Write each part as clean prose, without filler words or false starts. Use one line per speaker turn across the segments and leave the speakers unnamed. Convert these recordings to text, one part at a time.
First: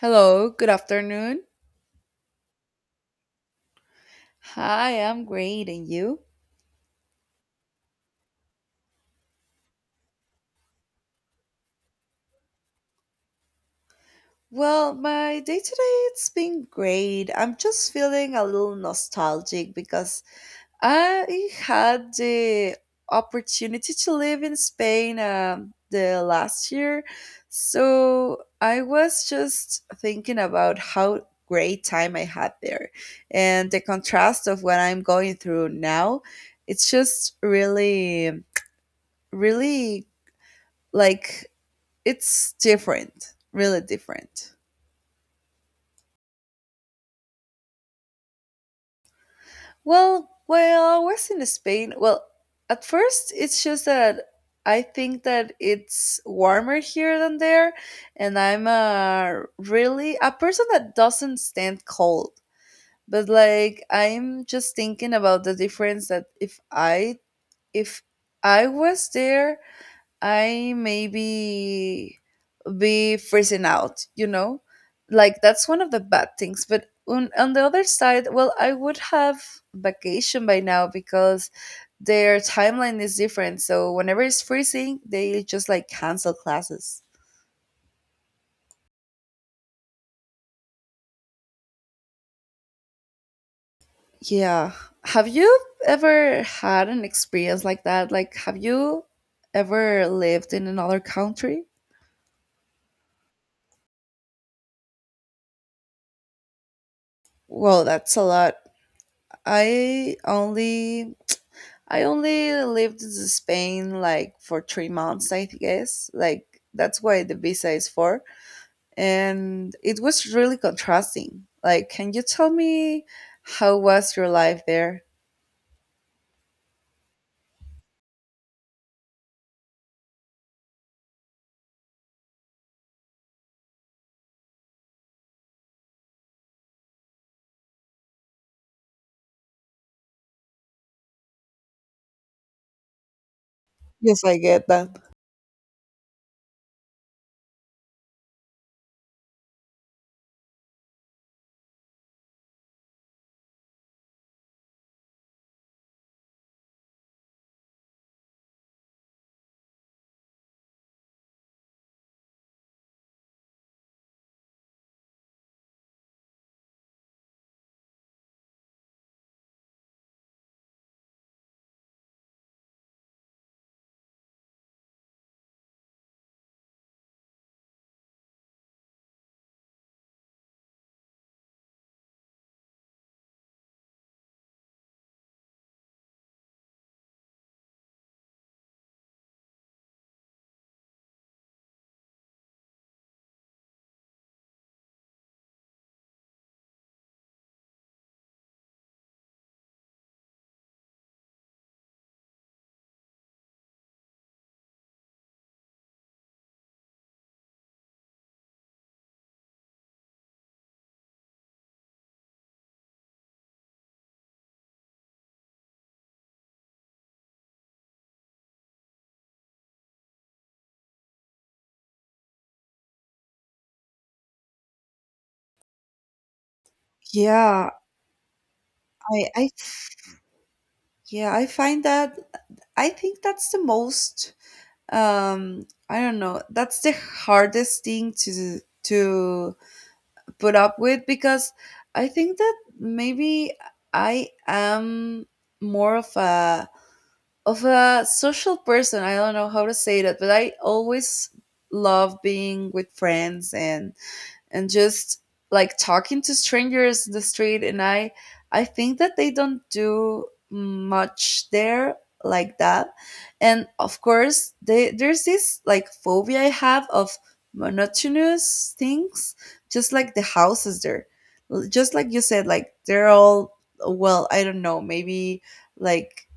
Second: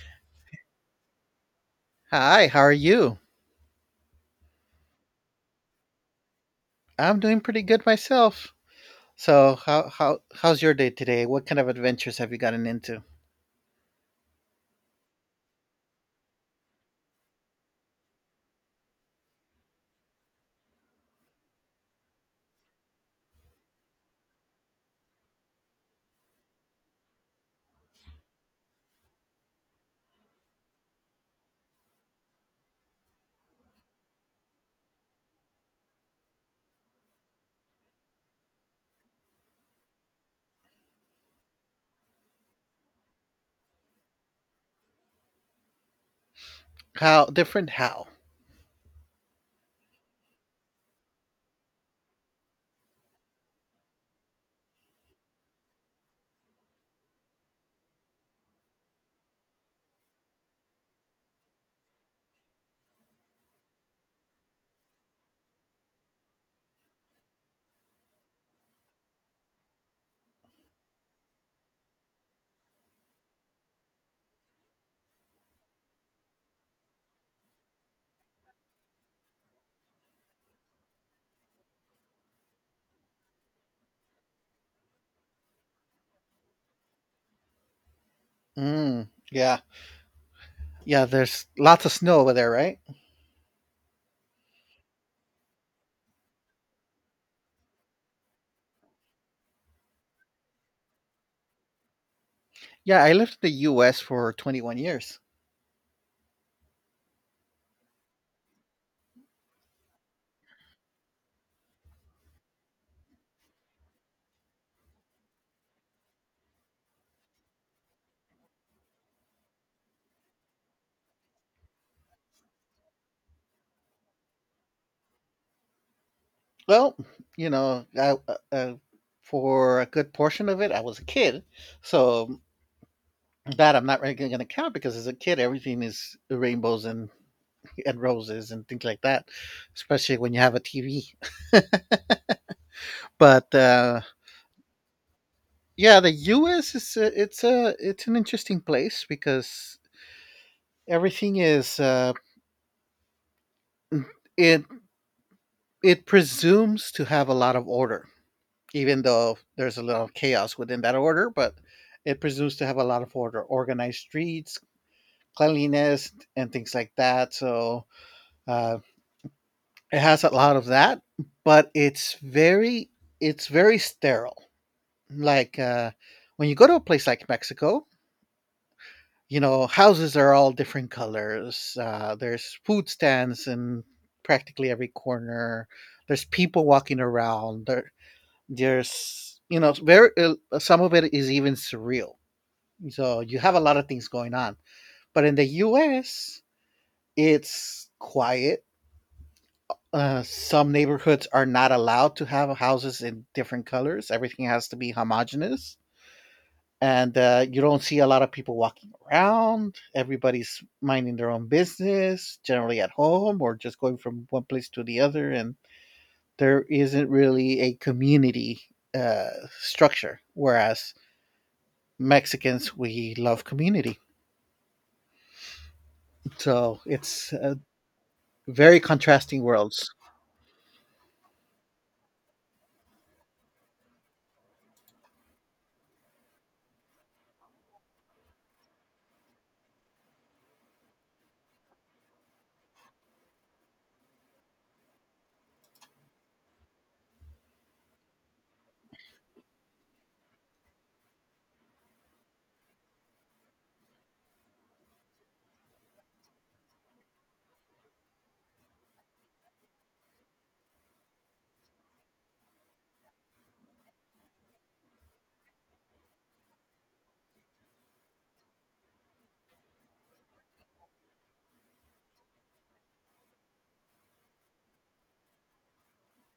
Hello, good afternoon.
Hi, how are you?
Hi, I'm great, and you?
I'm doing pretty good myself. So, how's your day today? What kind of adventures have you gotten into?
Well, my day today it's been great. I'm just feeling a little nostalgic because I had the opportunity to live in Spain, the last year. So I was just thinking about how great time I had there and the contrast of what I'm going through now. It's just really, really, like, it's different, really different.
How different? How?
Well, while I was in Spain, well, at first it's just that I think that it's warmer here than there, and I'm a really a person that doesn't stand cold. But like I'm just thinking about the difference that if I was there, I maybe be freezing out, you know? Like that's one of the bad things. But on the other side, well, I would have vacation by now because their timeline is different. So whenever it's freezing, they just like cancel classes.
Yeah, yeah. There's lots of snow over there, right?
Yeah. Have you ever had an experience like that? Like, have you ever lived in another country?
Yeah, I lived in the U.S. for 21 years.
Well, that's a lot. I only I only lived in Spain like for 3 months, I guess. Like that's why the visa is for. And it was really contrasting. Like, can you tell me how was your life there?
Well, you know, I, uh, uh, for a good portion of it, I was a kid, so that I'm not really going to count because as a kid, everything is rainbows and roses and things like that, especially when you have a TV. but
Yes, I get that.
yeah, the US is a, it's an interesting place because everything is it it presumes to have a lot of order, even though there's a lot of chaos within that order. But it presumes to have a lot of order, organized streets, cleanliness, and things like that. So uh, it has a lot of that, but it's very sterile, like when you go to a place like Mexico, you know, houses are all different colors. There's food stands in practically every corner. There's people walking there's, you know, it's very some of it is even surreal, so you have a lot of things going on. But in the US, it's quiet. Some neighborhoods are not allowed to have houses in different colors, everything has to be homogenous, and you don't see a lot of people walking around. Everybody's minding their own business, generally at home or just going from one place to the other, and there isn't really a community uh, structure. Whereas Mexicans, we love community, so it's
Yeah,
very
I,
contrasting
I,
worlds.
yeah, I find that I think that's the most, I don't know, that's the hardest thing to put up with because I think that maybe I am more of a social person. I don't know how to say that, but I always love being with friends and just like talking to strangers in the street, and I think that they don't do much there like that. And of course there's this like phobia I have of monotonous things, just like the houses there. Just like you said, like they're all, well, I don't know, maybe like,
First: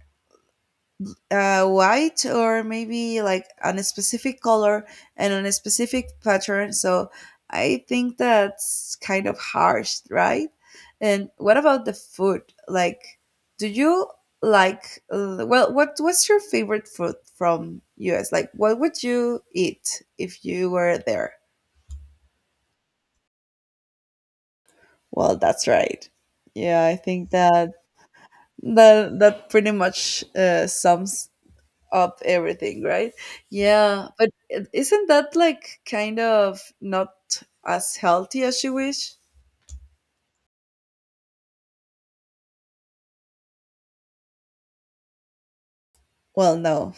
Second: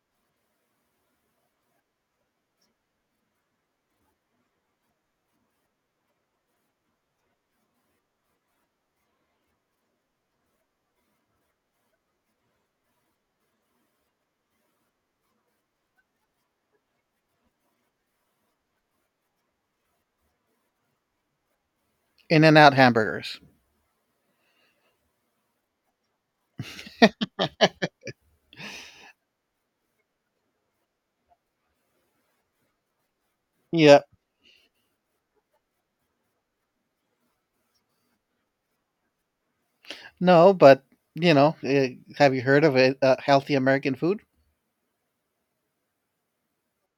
white, or maybe like on a specific color and on a specific pattern. So I think that's kind of harsh, right? And what about the food? Like, do you like? Well, what's your favorite food from US? Like, what would you eat if you were there?
In and out hamburgers.
Well, that's right. Yeah, I think that that pretty much sums up everything, right?
Yeah,
Yeah, but isn't that like kind of not as healthy as you wish?
no, but you know, eh, have you heard of it? Healthy American food.
Well, no.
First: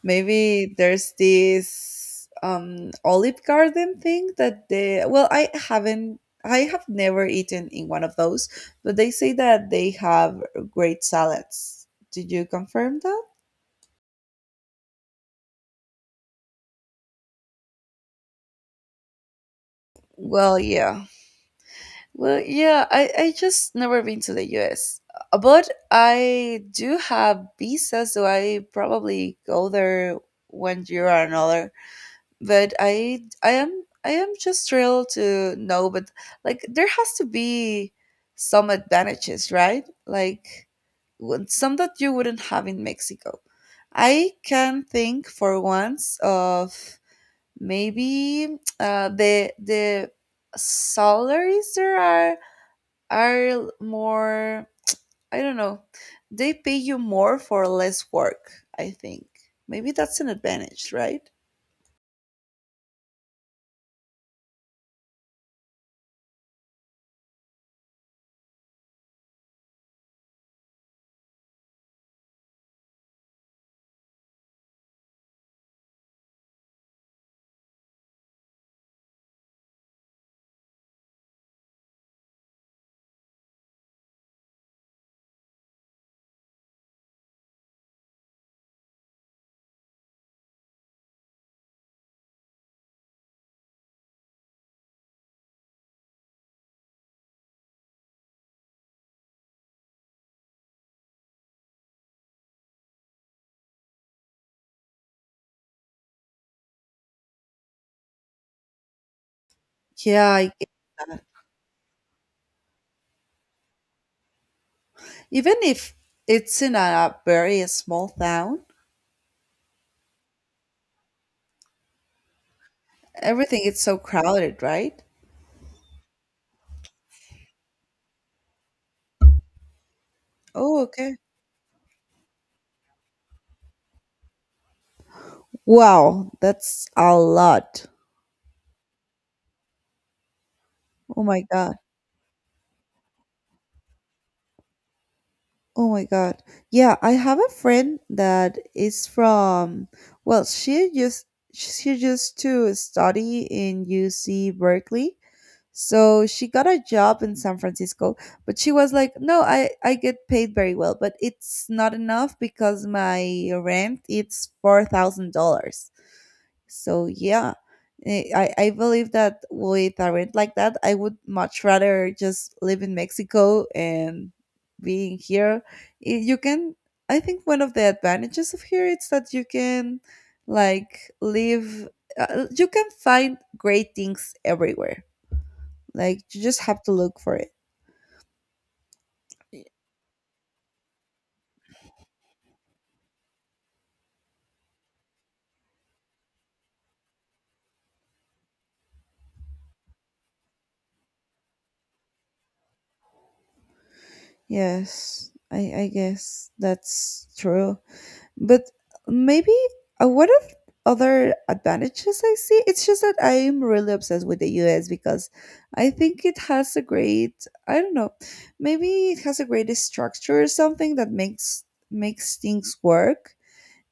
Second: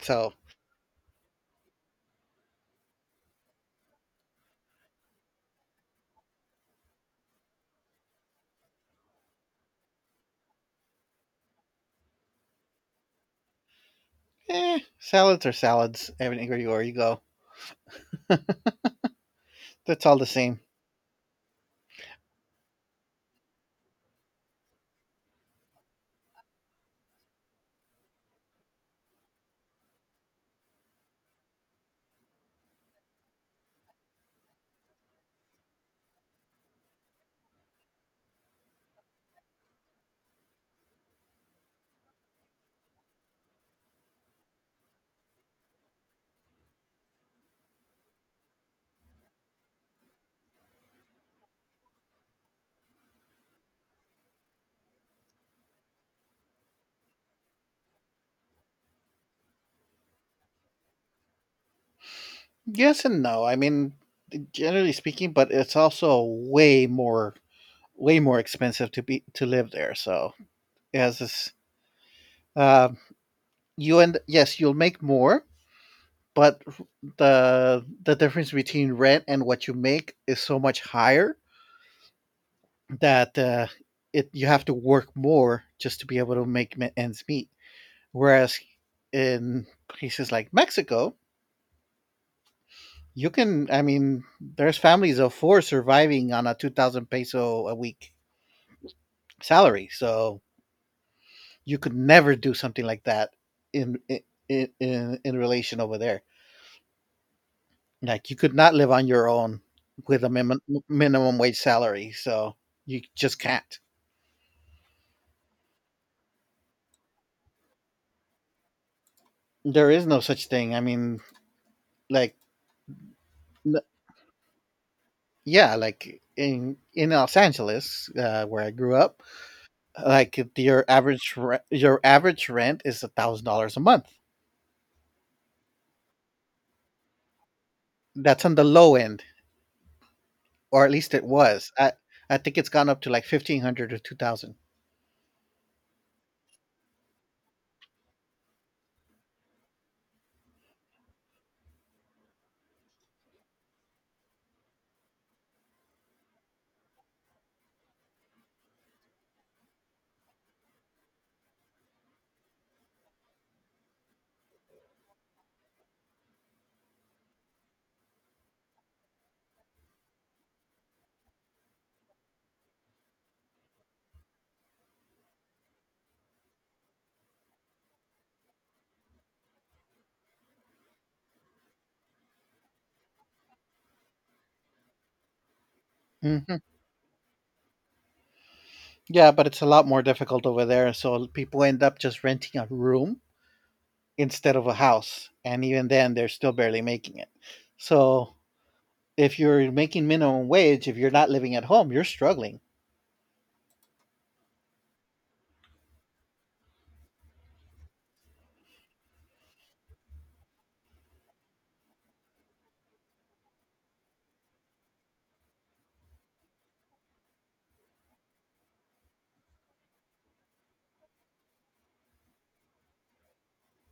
So,
Maybe there's this olive garden thing that they, well, I have never eaten in one of those, but they say that they have great salads. Did you confirm that?
salads are salads everywhere you go. That's all the
Well,
same.
yeah. Well, yeah, I just never been to the US. But I do have visa, so I probably go there one year or another. But I am just thrilled to know. But like there has to be some advantages, right? Like some that you wouldn't have in Mexico. I can think for once of maybe, the salaries there are more. I don't know, they pay you more for less work, I think. Maybe that's an advantage, right?
Yes and no. I mean, generally speaking, but it's also way more way more expensive to be to live there. So it has this. Uh, you, and yes, you'll make more, but the difference between rent and what you make is so much higher that it you have to work more just to be able to make ends meet. Whereas in places like Mexico, you can. I mean, there's families of four surviving on a 2,000 peso a week salary. So you could never do something like that in in relation over there. Like you could not live on your own with a
Yeah,
minimum wage salary. So you just can't.
even if it's in a very small town,
There is no such thing. I mean, like,
everything is
n-
so crowded, right?
yeah, like in Los Angeles, where I grew up, like if
Oh,
your
okay.
your average rent is $1,000 a month.
Wow, that's a lot.
That's on the low end, or at least
Oh
it
my
was.
god.
I think it's gone up to like 1,500 or 2,000.
Oh my god. Yeah, I have a friend that is from, well, she used to study in UC Berkeley. So she got a job in San Francisco, but she was like, "No, I get paid very well, but it's not enough because my rent it's $4,000." So yeah. I believe that with a rent like that, I would much rather just live in Mexico and being here. Eh, You can, I think one of the advantages of here is that you can like live. You can find great things everywhere, like you just
Mm-hmm.
have to look for it.
Yeah, but it's a lot more difficult over there. So people end up just renting a room instead of a house. And even then, they're still barely making it. So if you're making minimum wage, if you're not living at home, you're struggling.
Yes, I guess that's true. But maybe, what of other advantages I see? It's just that I'm really obsessed with the US because I think it has a great, I don't know, maybe it has a great structure or something that makes things work.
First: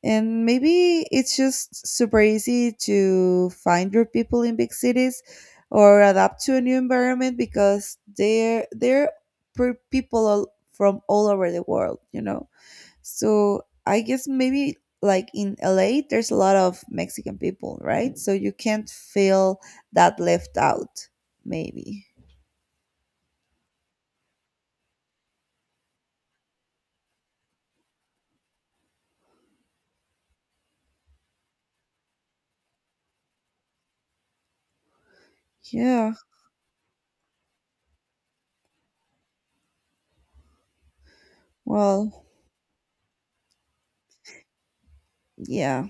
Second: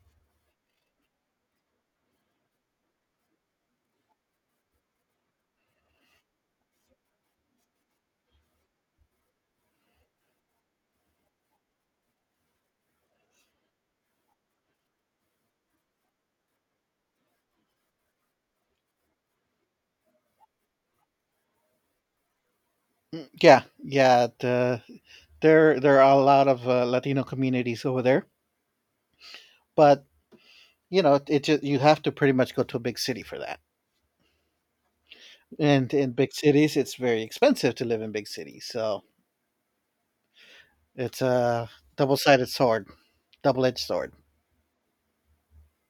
And maybe it's just super easy to find your people in big cities, or adapt to a new environment because they're people, from all over the world, you know. So I guess maybe like in LA there's a lot of Mexican people, right? So you can't feel that left out, maybe.
Yeah, yeah. There, there are a lot of Latino communities over there, but you know, it just you have to pretty much go to a big city for that. And in
Yeah.
big cities, it's very expensive to live in big cities. So it's a
Well,
double-sided sword, double-edged sword.
yeah.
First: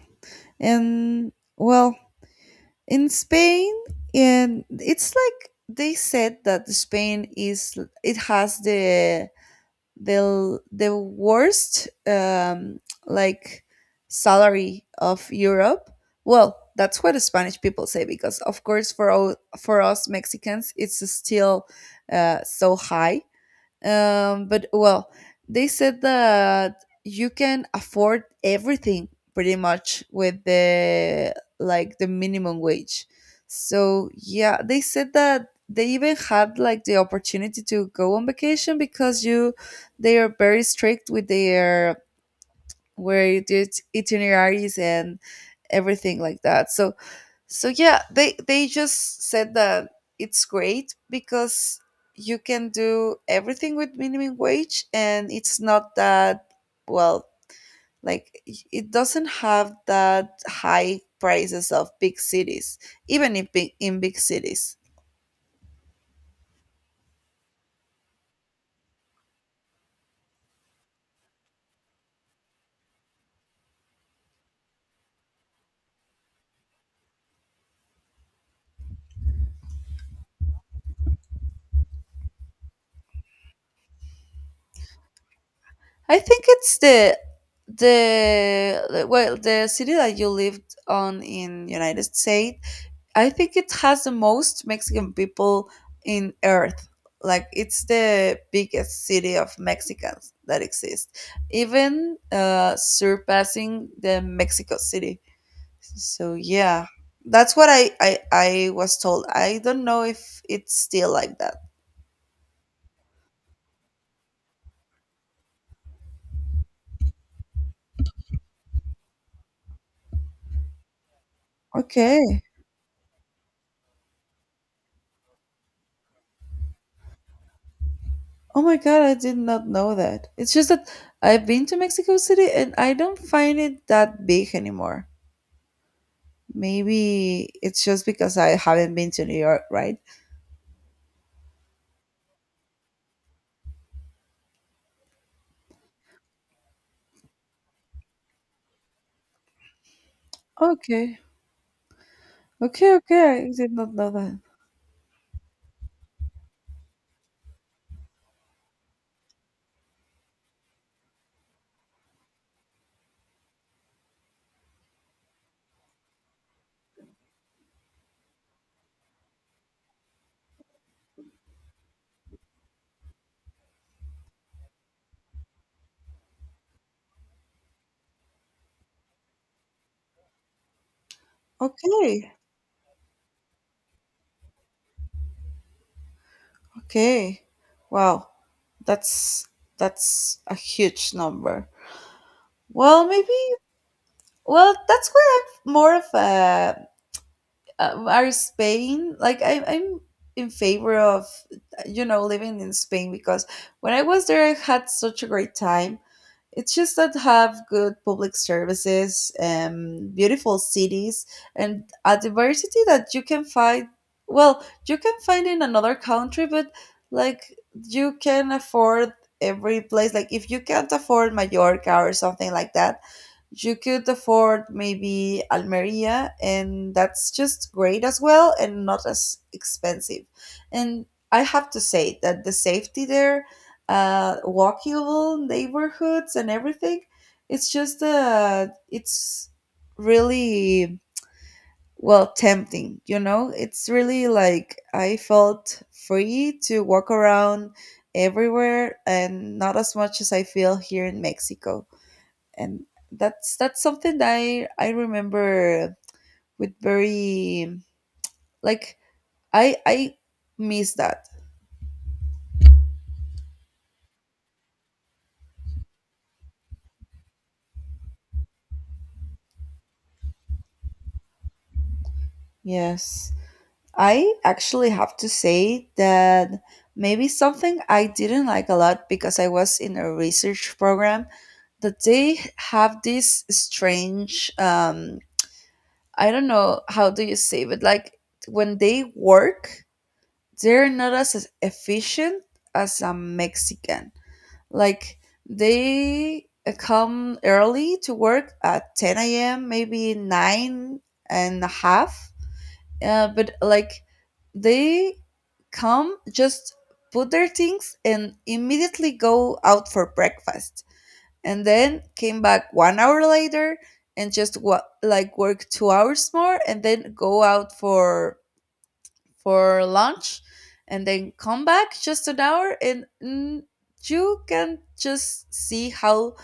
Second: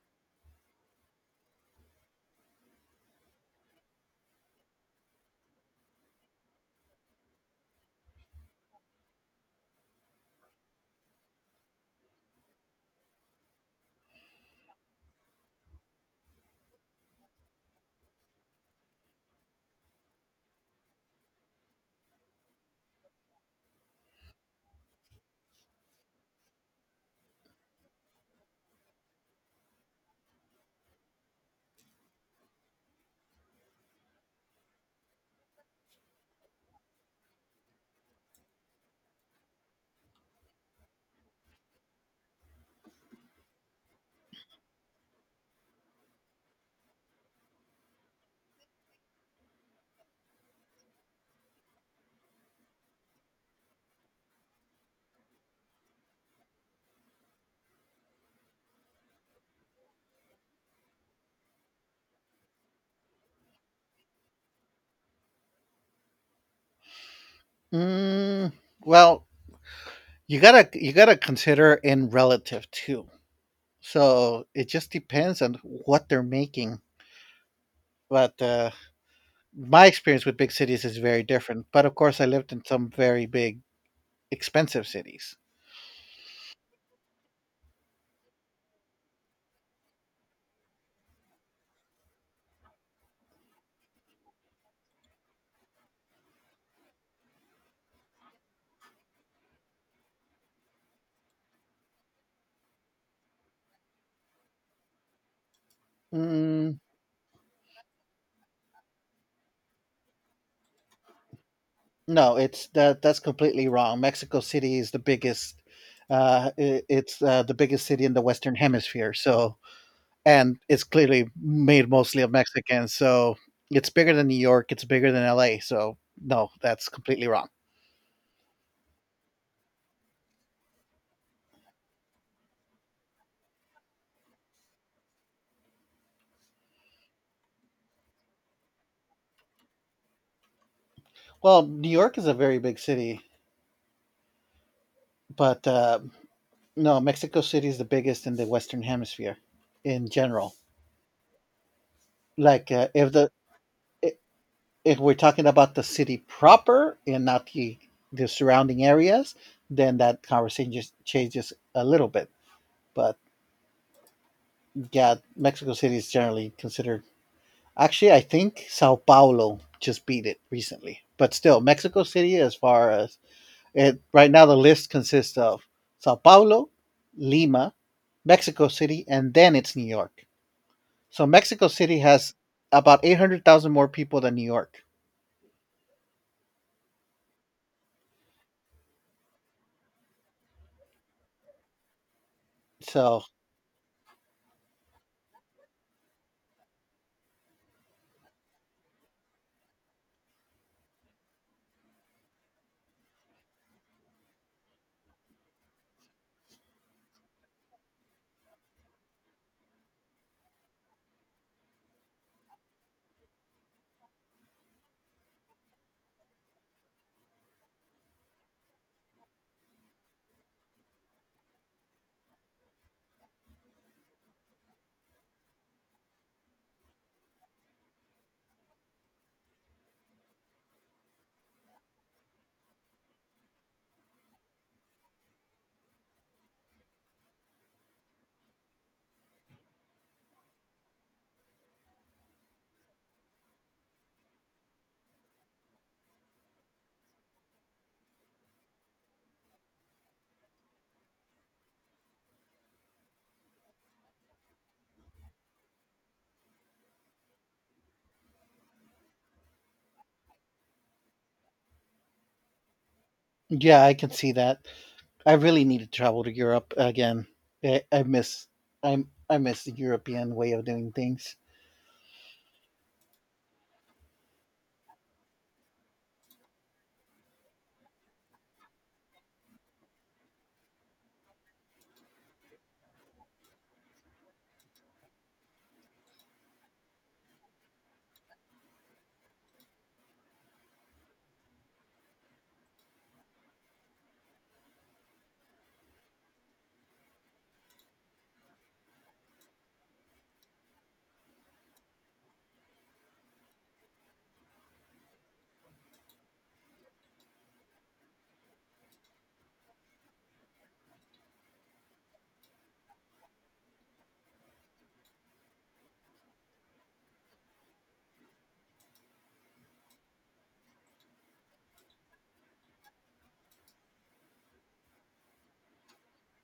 And well, in Spain, and it's like they said that Spain is it has the, the worst, like, salary of Europe. Well, that's what the Spanish people say because, of course, for us Mexicans, it's still, so high. But well, they said that you can afford everything pretty much with the, like, the minimum wage. So yeah, they said that they even had like the opportunity to go on vacation because you they are very strict with their, where you do it- itineraries and everything like that. So, yeah, they just said that it's great because you can do everything with minimum wage, and it's not that, well, like, it doesn't have that high prices of big cities, even in big cities.
Mm, well, you gotta consider in relative too, so it just depends on what they're making. But My experience with big cities is very different, but of course I lived in some very big, expensive cities.
I think it's the, well, the city that you lived on in United States, I think it has the most Mexican people in earth. Like it's the biggest city of Mexicans that exists, even, surpassing the Mexico City. So
mm,
yeah, that's what I was told. I don't know if it's still like that.
no, it's that that's completely wrong. Mexico City is the biggest I- it's the biggest city in the Western Hemisphere. So, and it's clearly made
Okay.
mostly of Mexicans, so it's bigger than New York, it's bigger than LA. So no, that's completely wrong.
Oh my God, I did not know that. It's just that I've been to Mexico City and I don't find it that big anymore. Maybe it's just because I haven't been to New York, right?
Well, New York is a very big city, but no, Mexico City is the biggest in the Western Hemisphere in general.
Okay.
Like,
Okay, okay, I did not know
i-
that.
if we're talking about the city proper and not the surrounding areas, then that conversation just changes a little bit. But yeah, Mexico City is generally considered. Actually, I think Sao Paulo just beat it recently, but still, Mexico City, as far as it right now, the list consists of Sao Paulo, Lima, Mexico City, and then it's New York. So Mexico City
Okay,
has about 800,000 more people than New York.
okay. Wow, that's that's a huge number. Well,
So,
maybe. Well, that's where I'm more of a, are Spain like, I'm in favor of, living in Spain because when I was there I had such a great time. It's just that have good public services, beautiful cities, and a diversity that you can find. Well, you can find in another country, but like you can afford every place. Like if you can't afford Mallorca or something like that, you could afford maybe Almeria, and that's just great as well and not as expensive. And I have to say that the safety there, walkable neighborhoods and everything, it's just, it's really, well, tempting. You know, it's really like I felt free to walk around everywhere and not as much as I feel here in Mexico. And that's something that I remember with very, like, I miss that.
yeah, I can see that. I really need to travel to Europe again. I, I miss I miss the European way of doing things.
Yes. I actually have to say that maybe something I didn't like a lot, because I was in a research program that they have this strange, I don't know how do you say, but like when they work they're not as efficient as a Mexican. Like they, come early to work at 10 a.m., maybe nine and a half. But like they come, just put their things and immediately go out for breakfast. And then came back one hour later and just like work 2 hours more and then go out for lunch, and then come back just an hour. And you can just see how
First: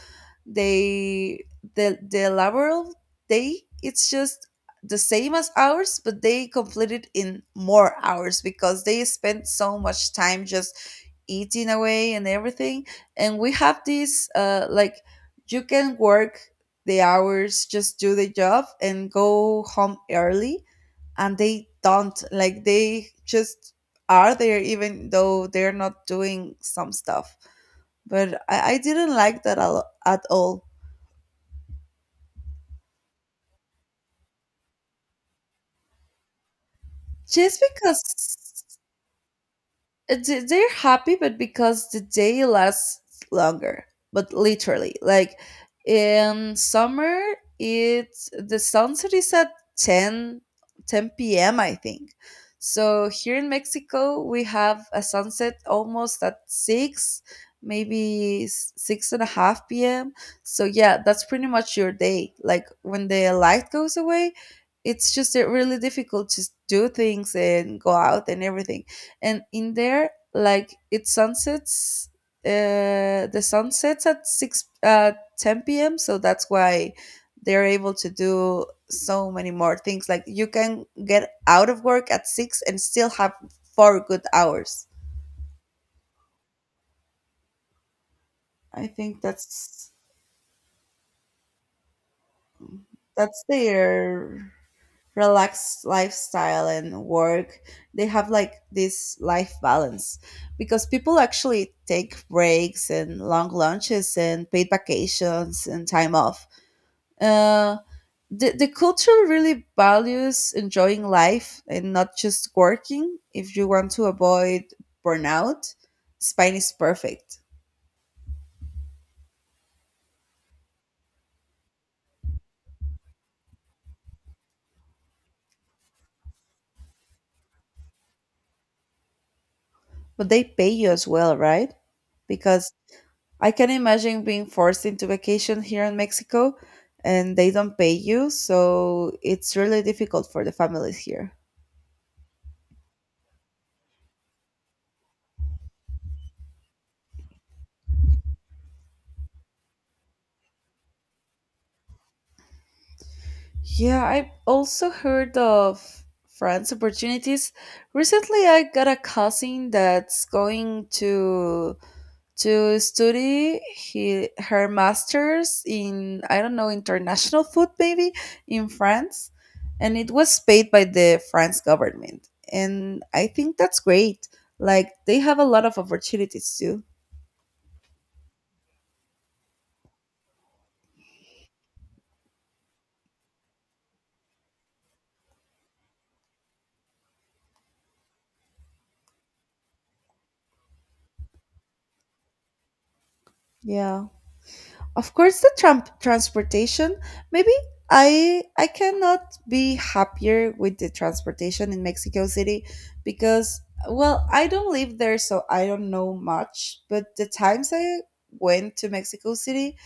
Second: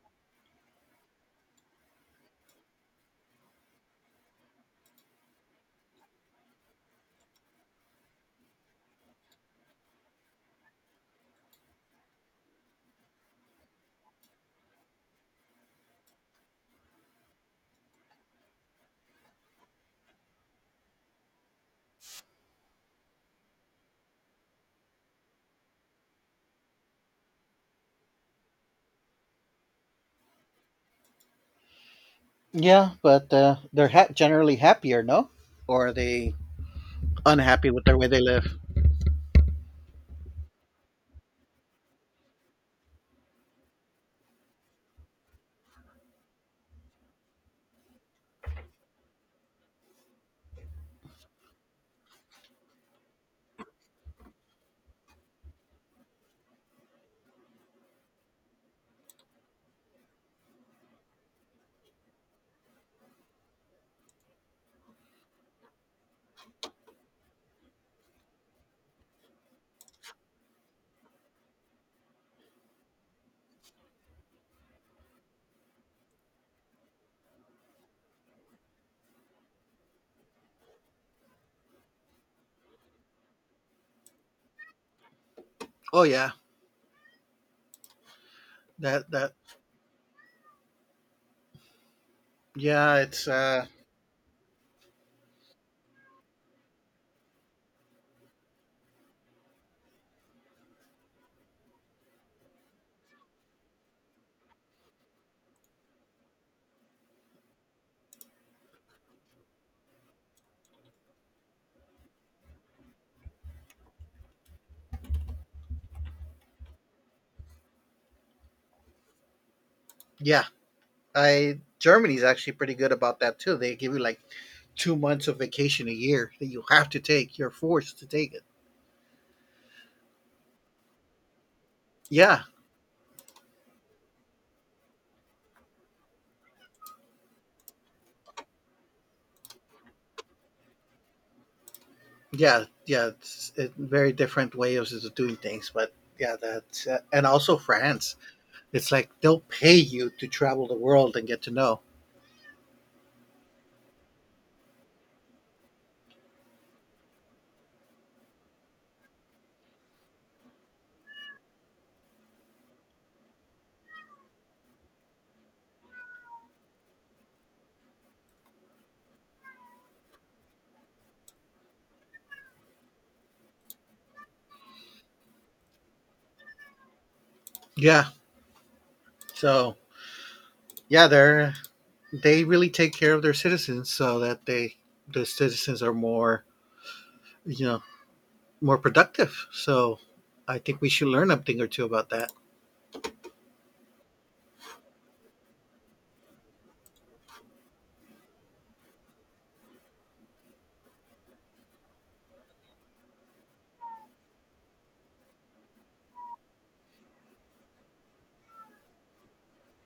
they the laboral day it's just the same as ours, but they complete it in more hours because they spend so much time just eating away and everything. And we have this, like, you can work the hours, just do the job and go home early, and they don't, like, they just are there even though they're not doing some stuff. But I didn't like that a at all.
Yeah, but generally happier, no? Or are they
Just
unhappy with their
because,
way they live?
they're happy, but because the day lasts longer. But literally, like, in summer it's the sunset is at ten ten 10 p.m. I think. So here in Mexico we have a sunset almost at 6, maybe six and a half p.m. So yeah, that's pretty much your day, like when the light goes away it's just, really difficult to do things and go out and everything. And in there, like, it sunsets the sun sets at 6 uh 10 p.m. So that's why they're able to do so many more things, like you can get out of work at 6 and still have 4 good hours.
Oh yeah,
I
that
think
that yeah, it's
that's their relaxed lifestyle. And work, they have like this life balance because people actually take breaks and long lunches and paid vacations and time off. uh, the culture really values enjoying life and not just working. If you want to avoid burnout, Spain is perfect.
yeah, I, Germany's actually pretty good about that too. They give you like 2 months of vacation a year that you have to take. You're forced to take it.
But they pay you as well, right?
Yeah,
Because I can imagine being forced into vacation here in Mexico, and they don't pay you, so it's really difficult for the families here.
yeah, yeah. It's a very different way of doing things, but yeah, that's and also France. It's like they'll pay you to travel the world and get to know.
Yeah, I also heard of France opportunities. Recently, I got a cousin that's going to study her master's in I don't know international food maybe in France, and it was paid by the France government, and I think that's great. Like they have a lot of opportunities too.
Yeah, so yeah, they really take care of their citizens so that the citizens are more, you know, more productive. So I think we should learn a thing or two about that.
Yeah. Of course, the transportation. Maybe I cannot be happier with the transportation in Mexico City because well, I don't live there, so I don't know much. But the times I went to Mexico City,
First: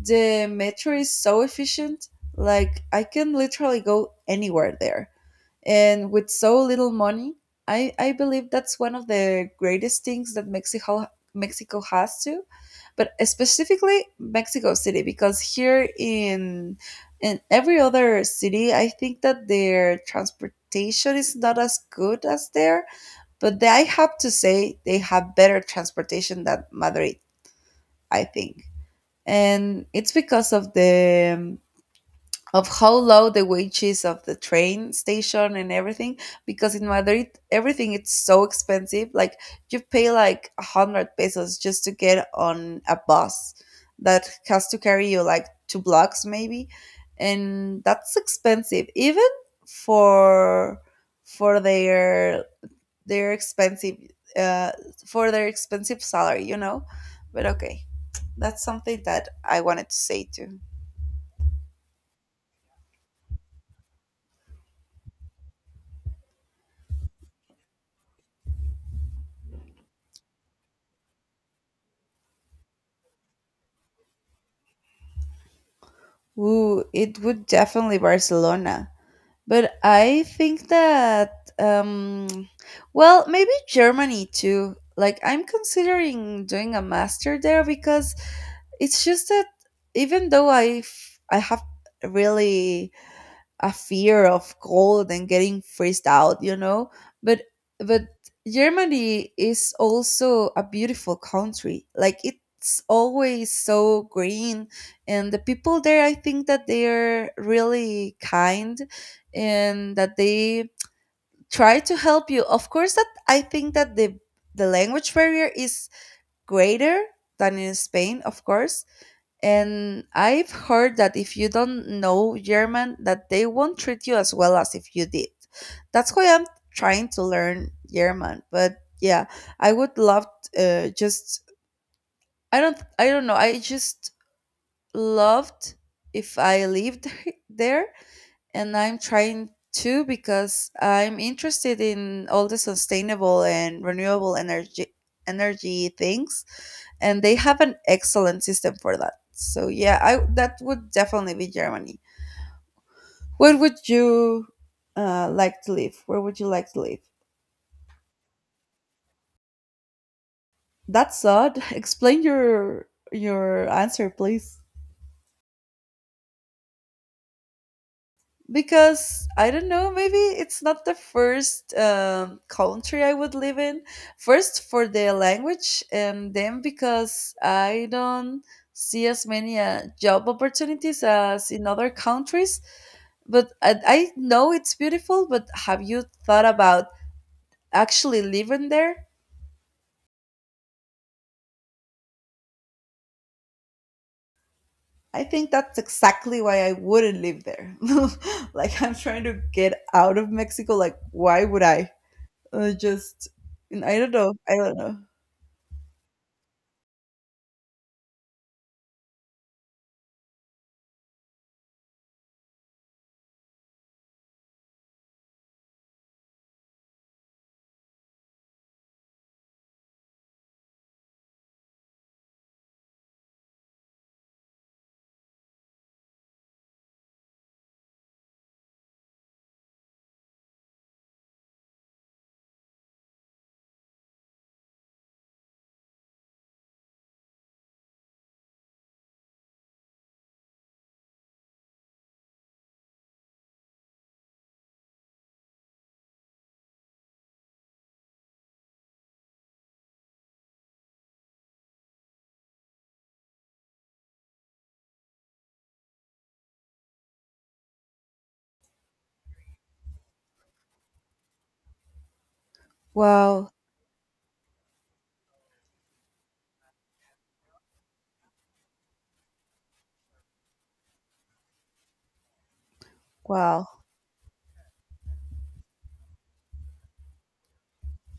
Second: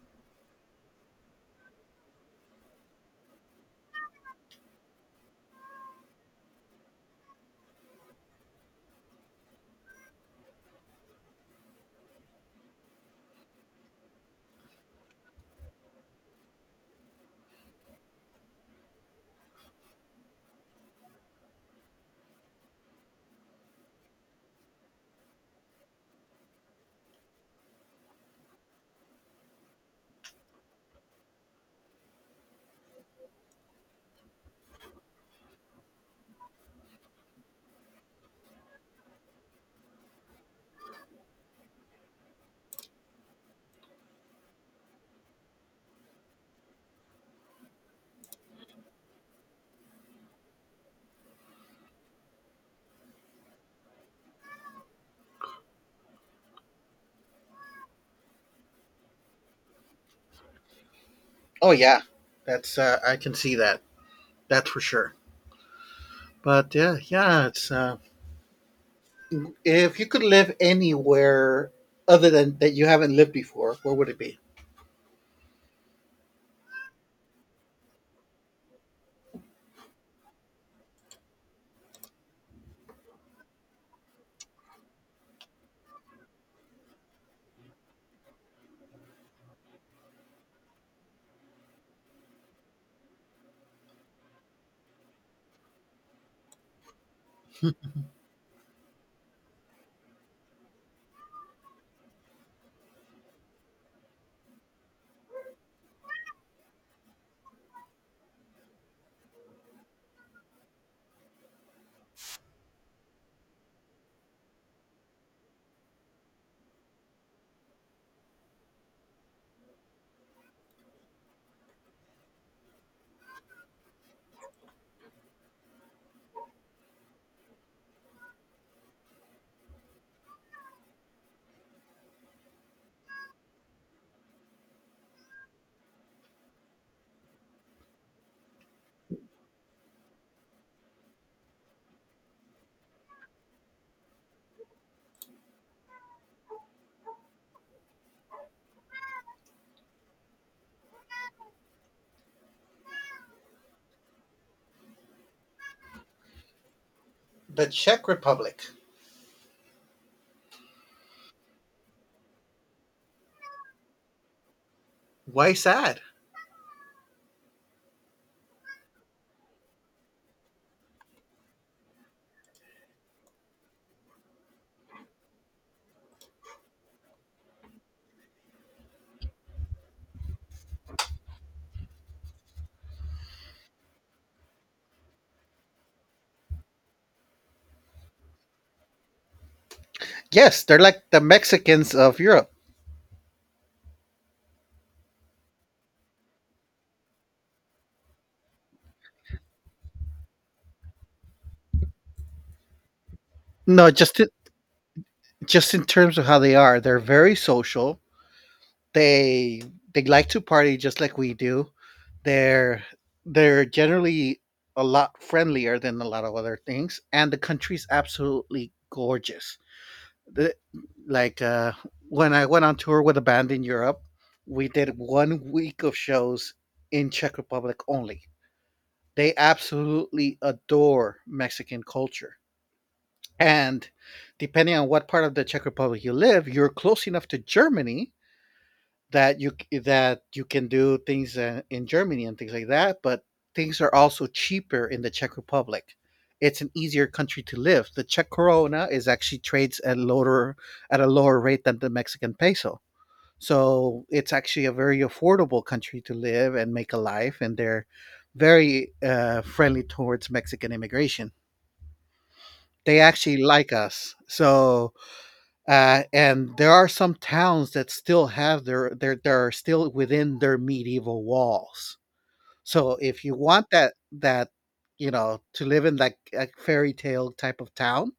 the metro is so efficient. Like I can literally go anywhere there and with so little money. I believe that's one of the greatest things that Mexico has to, but specifically Mexico City, because here in every other city I think that their transportation is not as good as there. But they, I have to say, they have better transportation than Madrid, I think, and it's because of the of how low the wage is of the train station and everything, because in Madrid everything it's so expensive. Like you pay like a 100 pesos just to get on a bus that has to carry you like two blocks maybe, and that's expensive even for for their expensive uh for their expensive salary, you know. But okay, that's something that I wanted to say too.
Oh yeah, that's I can see that. That's for sure. But yeah, yeah, it's if you could live anywhere other than that you haven't lived before, where would it be?
Ooh, it would definitely Barcelona. But I think that, um, well, maybe Germany too. Like, I'm considering doing a master there because it's just that, even though I have really a fear of cold and getting freezed out, you know. But but Germany is also a beautiful country. Like it's always so green, and the people there, I think that they're really kind, and that they try to help you. Of course, that I think that the language barrier is greater than in Spain, of course, and I've heard that if you don't know German, that they won't treat you as well as if you did. That's why I'm trying to learn German. But yeah, I would love just I don't know. I just loved if I lived there, and I'm trying to because I'm interested in all the sustainable and renewable energy things, and they have an excellent system for that. So yeah, I that would definitely be Germany. Where would you like to live? Where would you like to live?
The Czech Republic.
That's odd. Explain your answer, please.
Why sad?
Because I don't know, maybe it's not the first country I would live in. First for the language, and then because I don't see as many job opportunities as in other countries. But I know it's beautiful, but have you thought about actually living there?
Yes, they're like the Mexicans of Europe.
I think that's exactly why I wouldn't live there. Like, I'm trying to get out of Mexico. Like, why would I? Uh, just,
No,
I don't
just to,
know. I don't know.
just in terms of how they are, they're very social. They they like to party just like we do. They're they're generally a lot friendlier than a lot of other things, and the country's absolutely gorgeous. the- like uh, when I went on tour with a band in Europe, we did 1 week of shows in Czech Republic only. They absolutely adore Mexican culture. And depending on what part of the Czech Republic you live, you're close enough to Germany that that you can do things in Germany and things like that, but things are also cheaper in the Czech Republic. It's an easier country to live. The Czech koruna is actually trades at lower at a lower rate than the Mexican peso. So it's actually a very affordable country to live and make a life, and they're very friendly towards Mexican immigration. They actually
Wow.
like us. So and there are some towns that still have their they're still within their medieval walls. So if you want
Wow.
that, you know, to live in like a fairy tale type of town,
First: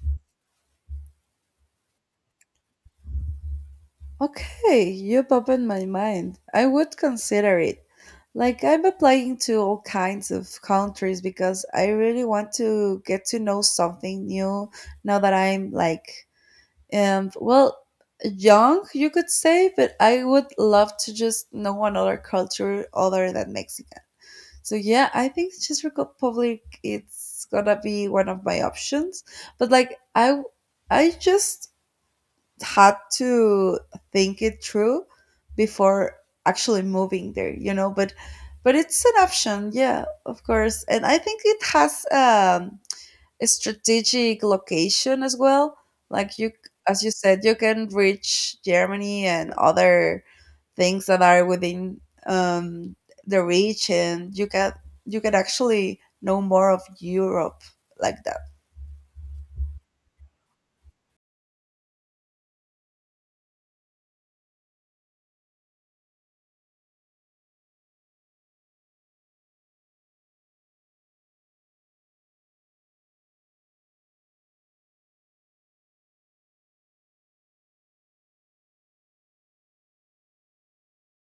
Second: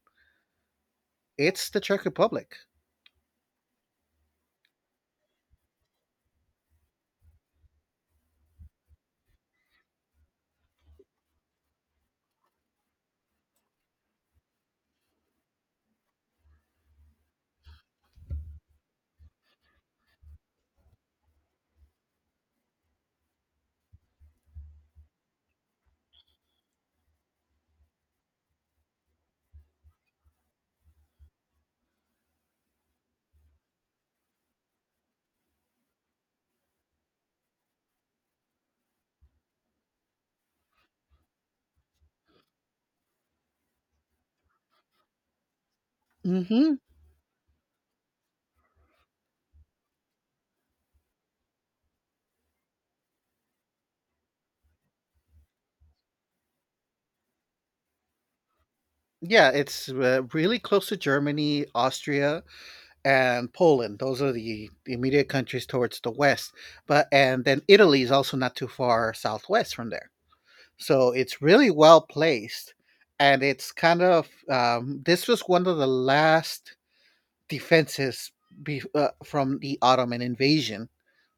it's the Czech Republic.
Okay. You've opened my mind. I would consider it. Like, I'm applying to all kinds of countries because I really want to get to know something new now that I'm like and well young, you could say. But I would love to just know another culture other than Mexican. So yeah, I think Czech Republic it's gonna be one of my options, but like I just had to think it through before actually moving there, you know. But it's an option. Yeah, of course, and I think it has strategic location as well. Like you,
hmm
as you said, you can reach Germany and other things that are within um, the reach, and you can actually know more of Europe like that.
Yeah, it's really close to Germany, Austria, and Poland. Those are the immediate countries towards the west. But and then Italy is also not too far southwest from there. So it's really well placed, and it's kind of this was one of the last defenses from the Ottoman invasion.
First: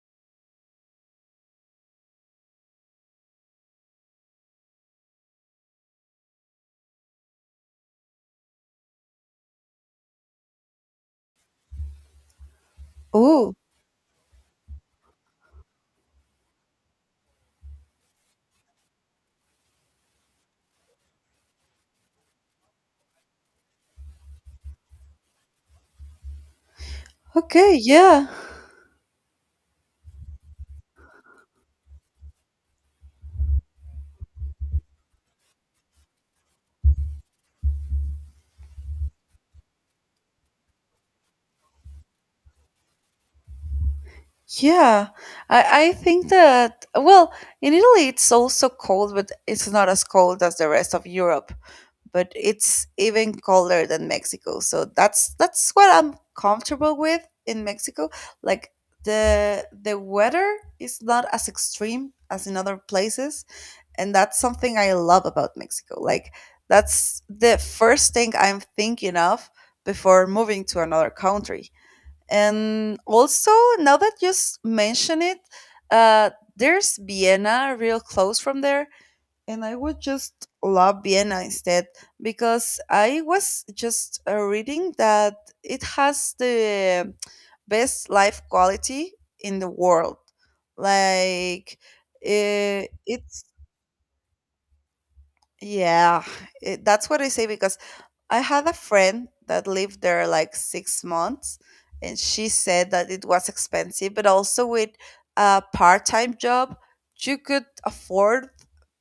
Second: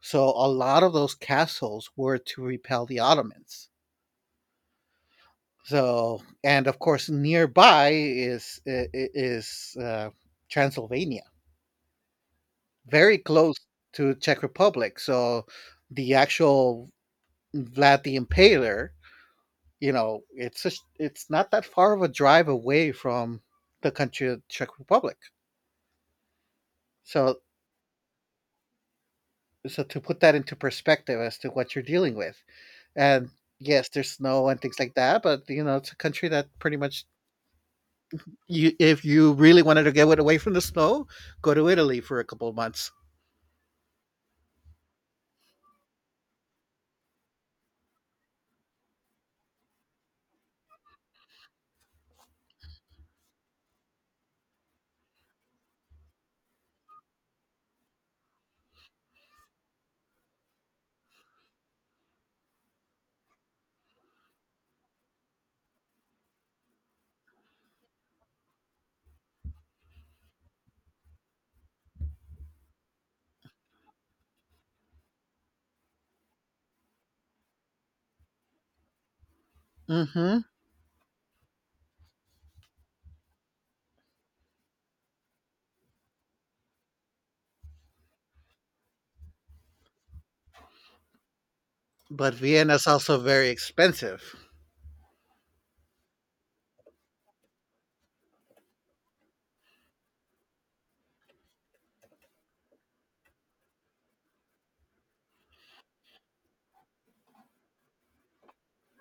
So a lot of those castles were to repel the Ottomans. So and of course nearby is Transylvania, very
Oh,
close to Czech Republic. So the actual Vlad the Impaler, you know, it's just it's not that far of a drive away from the country of Czech Republic. So,
okay, yeah,
so to put that into perspective as to what you're dealing with. And yes, there's snow and things like that, but you know, it's a country that pretty much, you, if you really wanted to get away from the snow, go to Italy for a couple of months.
yeah. I think that, well, in Italy it's also cold, but it's not as cold as the rest of Europe, but it's even colder than Mexico. So that's what I'm comfortable with in Mexico. Like the weather is not as extreme as in other places, and that's something I love about Mexico. Like that's the first thing I'm thinking of before moving to another country. And also, now that you mention it, uh, there's Vienna real close from there, and I would
Mhm.
just love Vienna instead, because I was just reading that it has the best life quality in the world. Like
But Vienna's also
it's
very expensive.
yeah, it, that's what I say because I had a friend that lived there like 6 months, and she said that it was expensive, but also with a part time job, you could afford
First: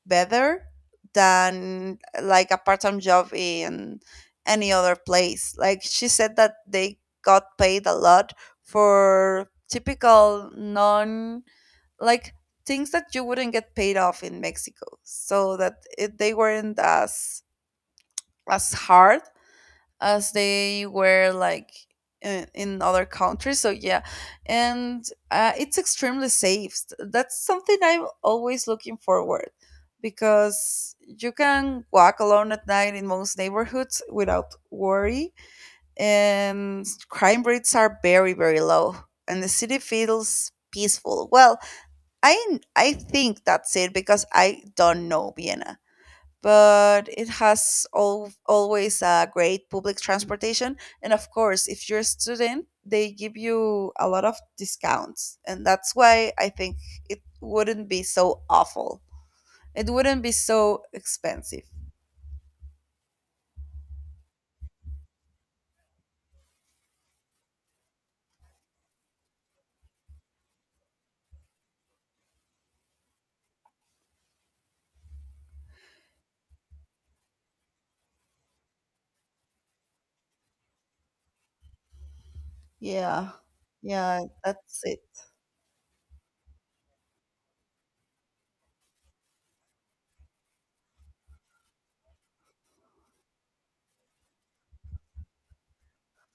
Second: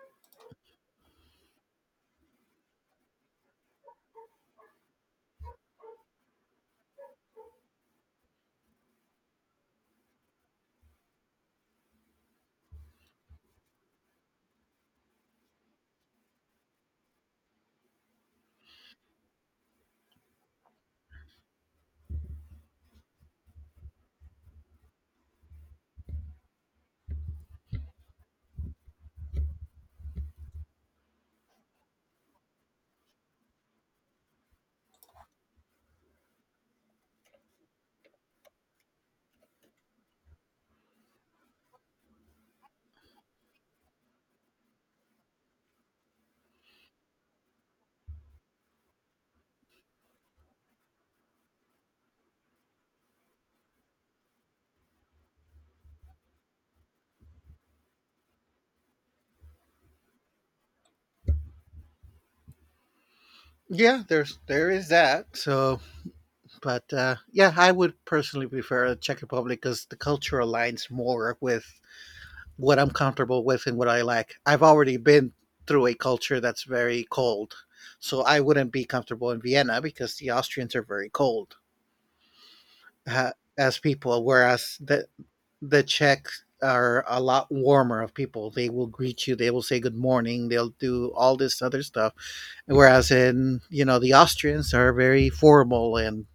better than like a part time job in any other place. Like she said that they got paid a lot for typical non like things that you wouldn't get paid off in Mexico, so that it, they weren't as hard as they were like in other countries. So yeah, and it's extremely safe. That's something I'm always looking forward, because you can walk alone at night in most neighborhoods without worry, and crime rates are very very low, and the city feels peaceful. Well, I think that's it because I don't know Vienna, but it has al always a great public transportation. And of course, if you're a student, they give you a lot of discounts. And that's why I think it wouldn't be so awful. It wouldn't be so expensive.
Yeah, there's there is that. So, but yeah, I would personally prefer the Czech Republic because the culture aligns more with what I'm comfortable with and what I like. I've already been through a culture that's very cold, so I wouldn't be comfortable in Vienna because the Austrians are very cold
Yeah.
uh, as
Yeah,
people, whereas
that's it.
the Czechs are a lot warmer of people. They will greet you, they will say good morning, they'll do all this other stuff. Whereas in, you know, the Austrians are very formal and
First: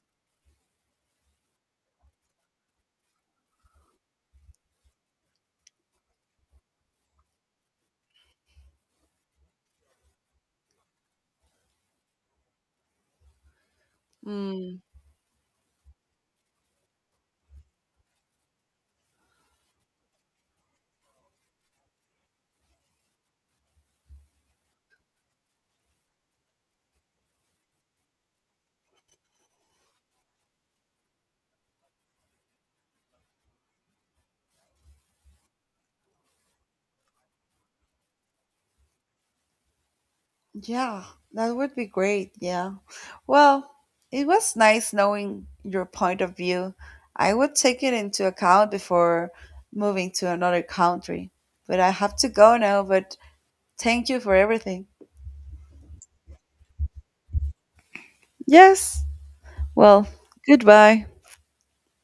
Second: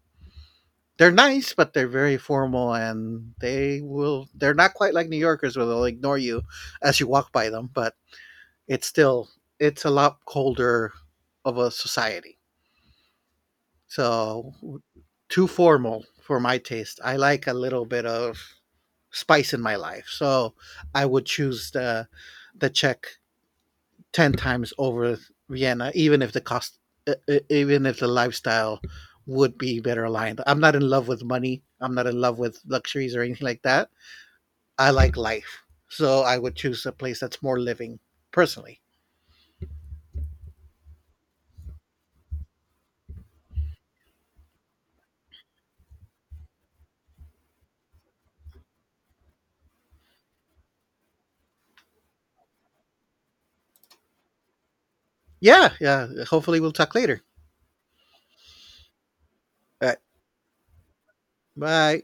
they're nice, but they're very formal, and they're not quite like New Yorkers where they'll ignore you as you walk by them, but it's still it's a lot colder of a society. So
Mm.
too formal for my taste. I like a little bit of spice in my life. So I would choose the Czech 10 times over Vienna, even if the cost, e- e- even if the lifestyle would be better aligned. I'm not in love with money. I'm not in love with luxuries or anything like that. I like life, so I would choose a place that's more living personally.
Yeah, that would be great. Yeah. Well, it was nice knowing your point of view. I would take it into account before moving to another country. But I have to go now, but thank you for everything.
Yeah, yeah. Hopefully, we'll talk later.
Yes.
All right.
Well, goodbye.
Bye.